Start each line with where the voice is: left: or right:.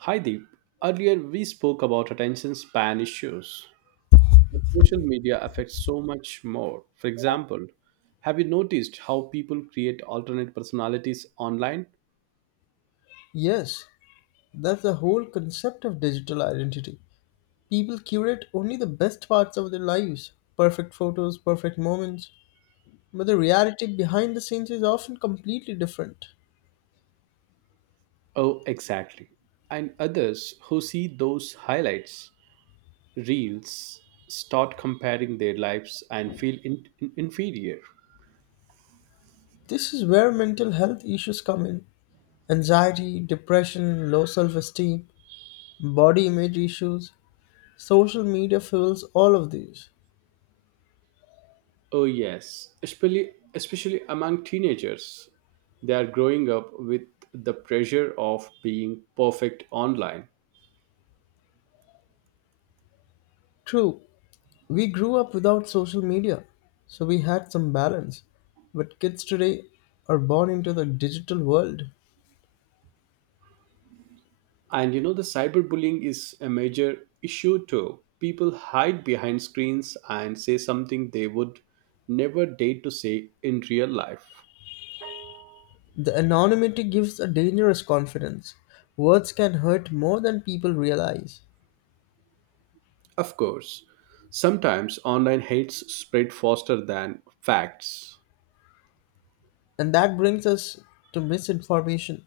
right: Hi Deep. Earlier we spoke about attention span issues. But social media affects so much more. For example, have you noticed how people create alternate personalities online?
left: Yes, that's the whole concept of digital identity. People curate only the best parts of their lives, perfect photos, perfect moments. But the reality behind the scenes is often completely different.
right: Oh, exactly. And others who see those highlights, reels, start comparing their lives and feel inferior.
left: This is where mental health issues come in, anxiety, depression, low self esteem, body image issues. Social media fuels all of these.
right: Oh yes, especially among teenagers. They are growing up with the pressure of being perfect online.
left: True, we grew up without social media, so we had some balance. But kids today are born into the digital world.
right: And the cyberbullying is a major issue too. People hide behind screens and say something they would never dare to say in real life.
left: The anonymity gives a dangerous confidence. Words can hurt more than people realize.
right: Of course, sometimes online hates spread faster than facts.
left: And that brings us to misinformation.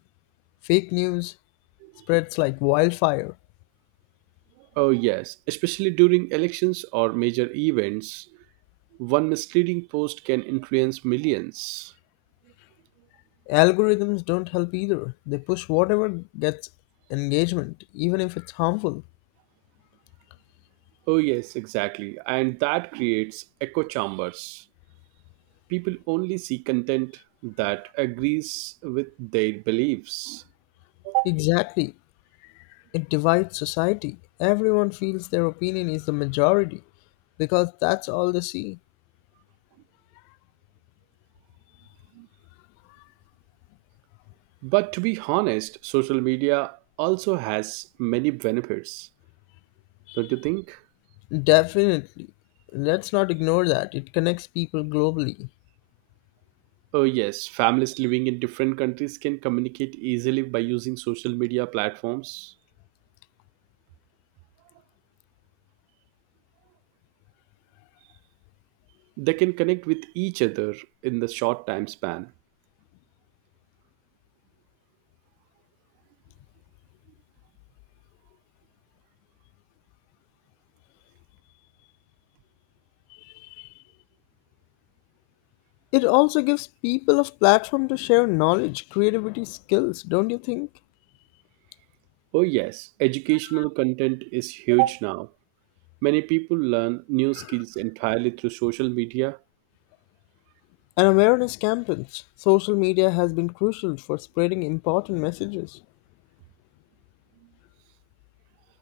left: Fake news spreads like wildfire.
right: Oh, yes, especially during elections or major events, one misleading post can influence millions.
left: Algorithms don't help either. They push whatever gets engagement, even if it's harmful.
right: Oh, yes, exactly. And that creates echo chambers, people only see content that agrees with their beliefs.
left: Exactly. It divides society. Everyone feels their opinion is the majority because that's all they see.
right: But to be honest, social media also has many benefits, don't you think?
left: Definitely. Let's not ignore that. It connects people globally.
right: Oh, yes, families living in different countries can communicate easily by using social media platforms. They can connect with each other in the short time span.
left: It also gives people a platform to share knowledge, creativity, skills, don't you think?
right: Oh, yes, educational content is huge now. Many people learn new skills entirely through social media.
left: And awareness campaigns. Social media has been crucial for spreading important messages.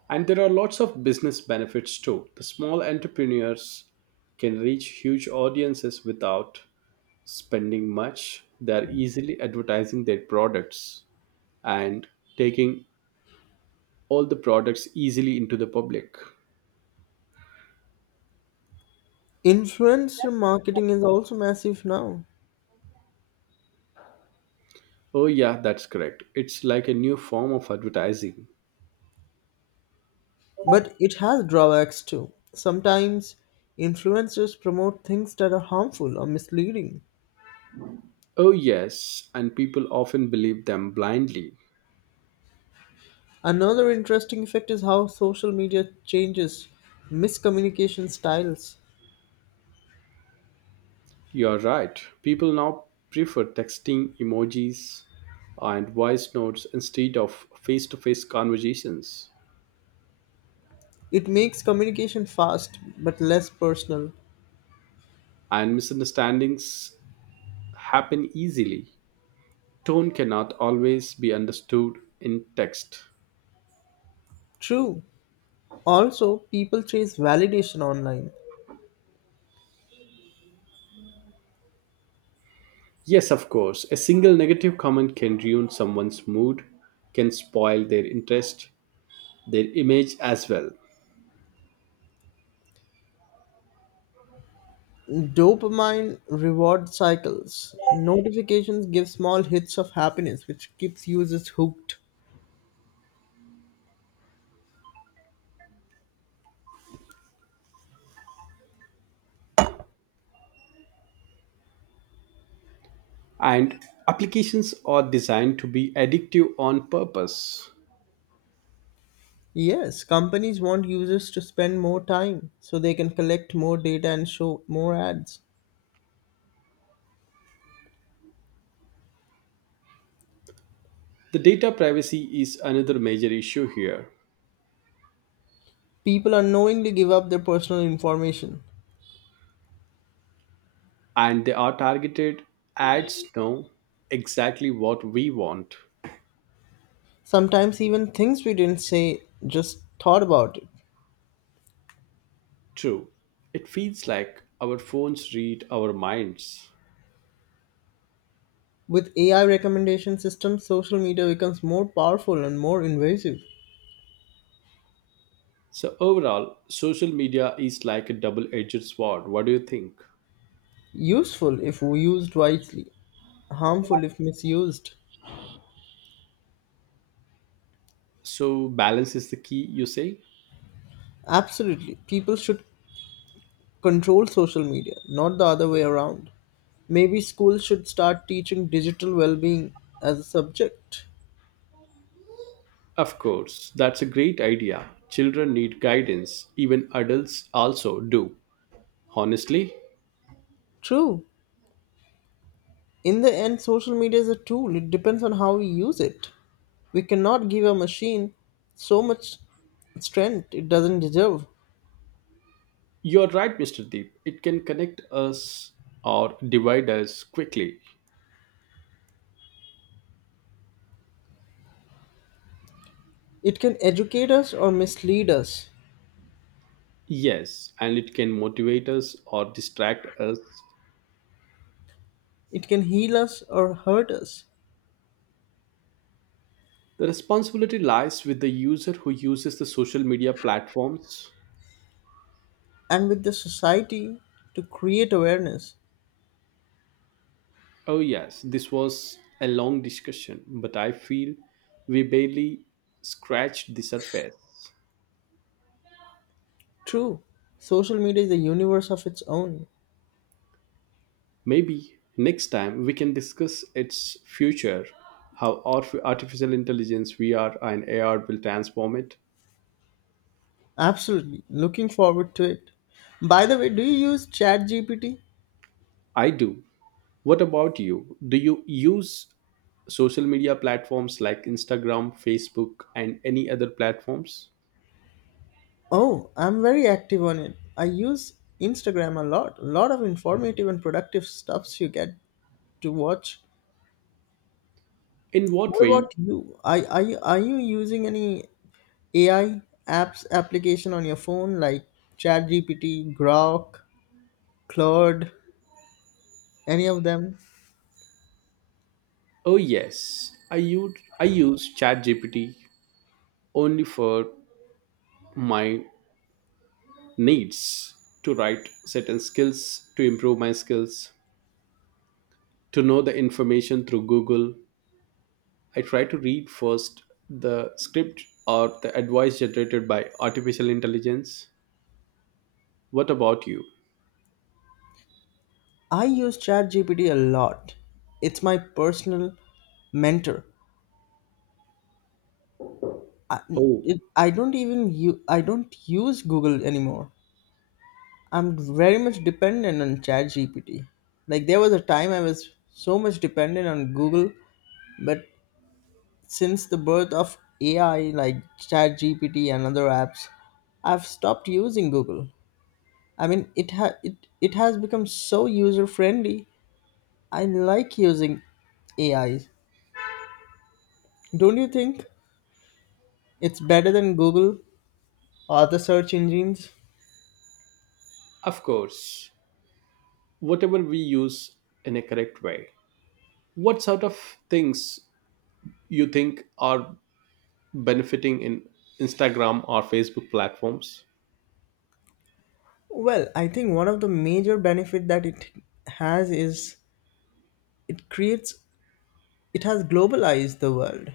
right: And there are lots of business benefits too. The small entrepreneurs can reach huge audiences without spending much. They're easily advertising their products and taking all the products easily into the public.
left: Influencer marketing is also massive now,
right: Oh, yeah, that's correct. It's like a new form of advertising.
left: but it has drawbacks too. Sometimes influencers promote things that are harmful or misleading.
right: Oh, yes, and people often believe them blindly.
left: Another interesting effect is how social media changes miscommunication styles.
right: You're right. People now prefer texting emojis and voice notes instead of face to face conversations.
left: It makes communication fast but less personal.
right: And misunderstandings happen easily. Tone cannot always be understood in text.
left: True. Also, people chase validation online.
right: Yes, of course, a single negative comment can ruin someone's mood, can spoil their interest, their image as well.
left: Dopamine reward cycles. Notifications give small hits of happiness, which keeps users hooked.
right: And applications are designed to be addictive on purpose.
left: Yes, companies want users to spend more time so they can collect more data and show more ads.
right: The data privacy is another major issue here,
left: People unknowingly give up their personal information.
right: and they are targeted ads know exactly what we want.
left: Sometimes even things we didn't say, just thought about it.
right: True, it feels like our phones read our minds.
left: With AI recommendation systems, social media becomes more powerful and more invasive.
right: So, overall, social media is like a double edged sword. What do you think?
left: Useful if used wisely, harmful if misused.
right: So, balance is the key, you say?
left: Absolutely. People should control social media, not the other way around. Maybe schools should start teaching digital well being as a subject.
right: Of course, that's a great idea. Children need guidance, even adults also do. Honestly.
left: True. In the end, social media is a tool, it depends on how we use it. We cannot give a machine so much strength it doesn't deserve.
right: You're right, Mr. Deep. It can connect us or divide us quickly.
left: It can educate us or mislead us,
right: Yes, and it can motivate us or distract us.
left: it can heal us or hurt us.
right: The responsibility lies with the user who uses the social media platforms.
left: And with the society to create awareness.
right: Oh, yes, this was a long discussion, but I feel we barely scratched the surface.
left: True, social media is a universe of its own.
right: Maybe next time we can discuss its future, how artificial intelligence, VR, and AR will transform it.
left: Absolutely, looking forward to it. By the way, do you use ChatGPT?
right: I do. What about you? Do you use social media platforms like Instagram, Facebook, and any other platforms?
left: Oh, I'm very active on it. I use Instagram a lot. A lot of informative and productive stuffs you get to watch.
right: In what
left: What
right: way?
left: about you? Are you using any AI apps application on your phone like ChatGPT, Grok, Claude, any of them?
right: Oh yes, I use ChatGPT only for my needs to write certain skills, to improve my skills, to know the information through Google. I try to read first the script or the advice generated by artificial intelligence. What about you?
left: I use ChatGPT a lot. It's my personal mentor. I,
right: Oh,
left: I don't use Google anymore. I'm very much dependent on ChatGPT. Like there was a time I was so much dependent on Google, but since the birth of AI like ChatGPT and other apps, I've stopped using Google. I mean, it ha- it has become so user friendly. I like using AIs. Don't you think? It's better than Google or other search engines.
right: of course. Whatever we use in a correct way, what sort of things you think are benefiting in Instagram or Facebook platforms?
left: Well, I think one of the major benefit that it has is it creates it has globalized the world.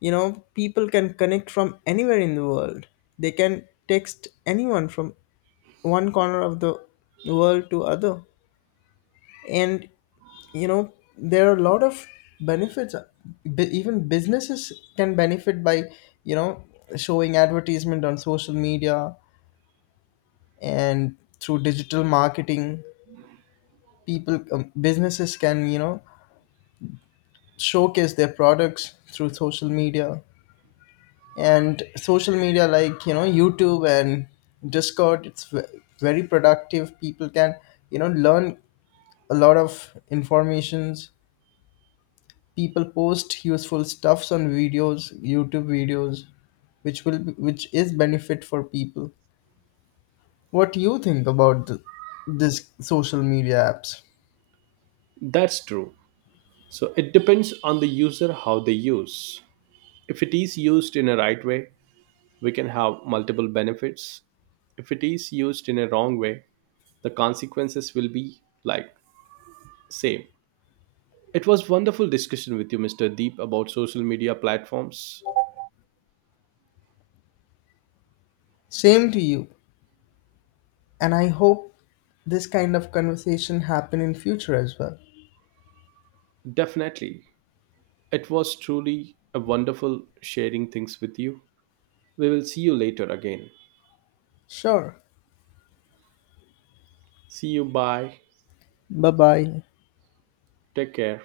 left: You know, people can connect from anywhere in the world. They can text anyone from one corner of the world to other. And you know, there are a lot of benefits. Even businesses can benefit by, you know, showing advertisement on social media, and through digital marketing people, businesses can, you know, showcase their products through social media. And social media like, you know, youtube and discord, very productive. People can, you know, learn a lot of informations. People post useful stuffs on videos, youtube videos, which will which is benefit for people. What do you think about this social media apps?
right: That's true, so it depends on the user how they use. If it is used in a right way, we can have multiple benefits. If it is used in a wrong way, the consequences will be like same. It was wonderful discussion with you, Mr. Deep, about social media platforms.
left: Same to you, and I hope this kind of conversation happen in future as well.
right: Definitely. It was truly a wonderful sharing things with you. We will see you later again.
left: Sure.
right: See you. Bye.
left: Bye bye.
right: Take care.